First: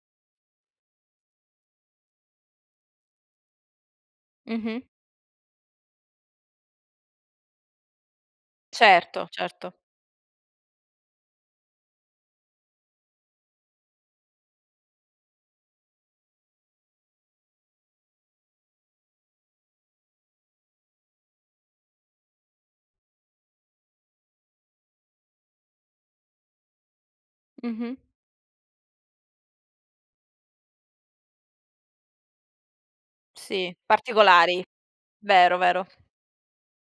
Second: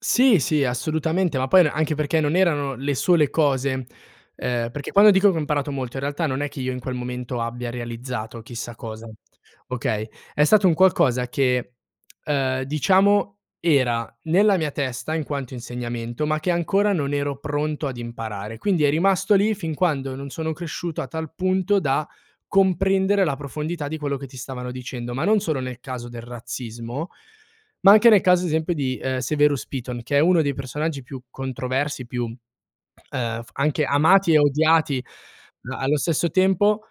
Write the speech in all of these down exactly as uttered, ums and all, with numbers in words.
Sì, sì, assolutamente, ma poi n anche perché non erano le sole cose, ehm, Mh-mh. perché quando dico che ho imparato molto in realtà non è che io in quel momento abbia realizzato chissà cosa. Certo, certo. Okay? È stato un qualcosa che, ehm, diciamo era nella mia testa in quanto insegnamento, ma che ancora non ero pronto ad imparare. Quindi è rimasto lì fin quando non sono cresciuto a tal punto da comprendere la profondità di quello che ti stavano dicendo, ma non solo nel caso del razzismo, ma Mh-mh. anche nel caso ad esempio di, ehm, Severus Piton, che è uno dei personaggi più controversi, più, ehm, f Sì, anche amati e particolari, odiati vero, a vero. allo stesso tempo.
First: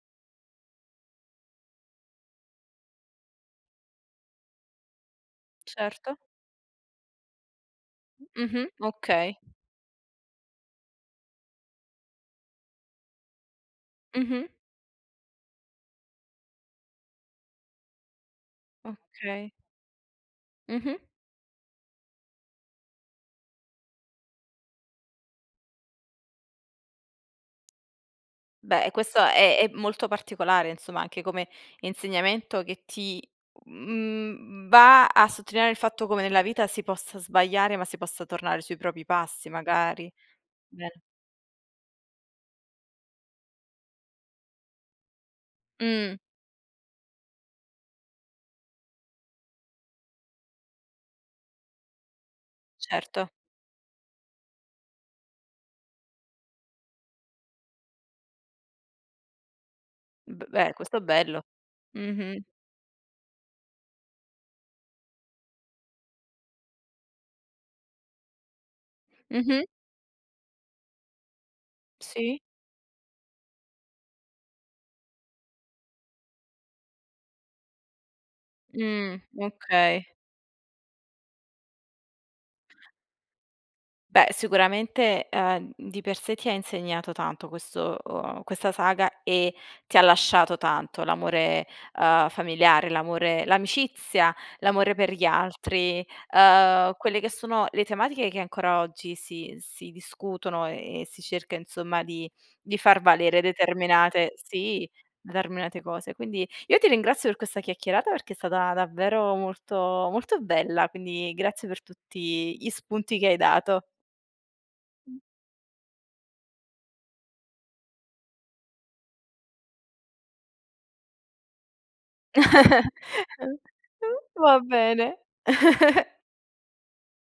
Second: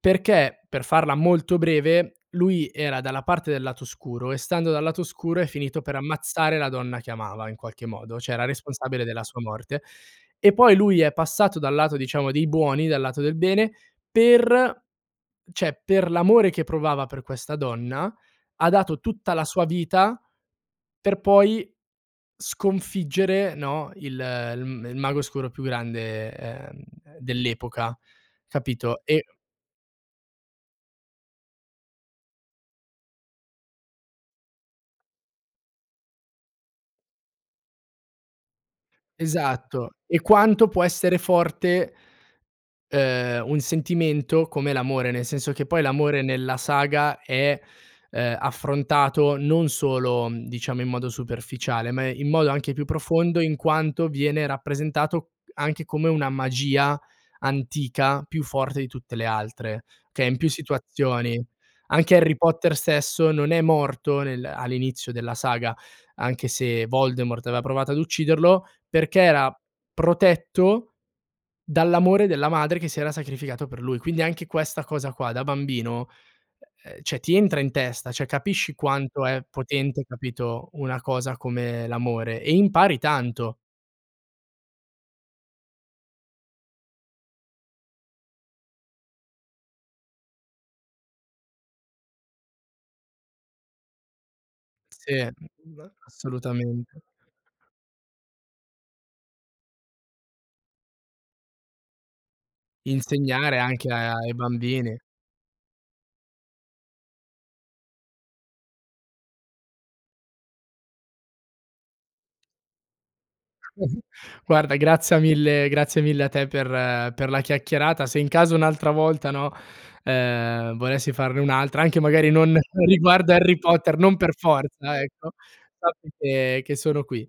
Perché per farla molto breve, lui era dalla parte del lato oscuro e stando dal lato oscuro è finito per Certo. ammazzare la donna che amava in qualche modo, cioè era Mh-mh, responsabile della okay. sua morte. E poi lui è passato dal lato diciamo dei buoni, dal lato del bene, Mh-mh. per ceh, per l'amore che provava per questa donna, ha dato tutta la Okay. sua vita Mh-mh. per poi sconfiggere, no, il il m il mago oscuro più grande, ehm, dell'epoca, Beh, e capito? questo E è è molto particolare insomma, anche come insegnamento che ti, mhmm, va a sottolineare il fatto come nella vita si possa sbagliare, ma si possa tornare sui propri passi Esatto. magari. E quanto può Vero. essere forte ehm, un sentimento come l'amore, nel senso che poi Mh. l'amore nella saga è, ehm, affrontato non solo, mhmm, diciamo in modo superficiale, ma in modo anche più Certo. profondo in quanto viene rappresentato anche come una magia antica più forte di tutte le altre, che è in B più beh, questo è bello. situazioni. Anche Harry Mh-mh. Potter stesso non è morto nel all'inizio della saga, anche se Voldemort aveva provato ad ucciderlo, perché era Mh-mh. protetto dall'amore Sì. della madre che si era sacrificata per lui. Quindi anche questa cosa qua da bambino, ehm, cioè ti entra in testa, cioè capisci Mhmm, quanto è potente okay. capito una cosa come l'amore e impari tanto. Beh, sicuramente, ehm, mhmm, di per sé ti ha insegnato tanto questo ehm, questa saga e ti ha lasciato tanto. L'amore, ehm, familiare, l'amore l'amicizia, l'amore per Sì, gli altri, ehm, assolutamente. quelle che sono le tematiche che ancora oggi si si discutono e e si cerca insomma di di far valere Insegnare anche a determinate ai sì, bambini. determinate cose. Quindi, io ti ringrazio per questa chiacchierata perché è stata davvero molto molto bella, quindi grazie per tutti gli spunti che hai dato. Mh-mh. Guarda, grazia mille grazie mille a te per per la chiacchierata. Se in caso un'altra volta, no, ehm, volessi farne un'altra, anche magari non riguardo Harry Potter, non per va forza, bene. ecco, sappi che che sono qui.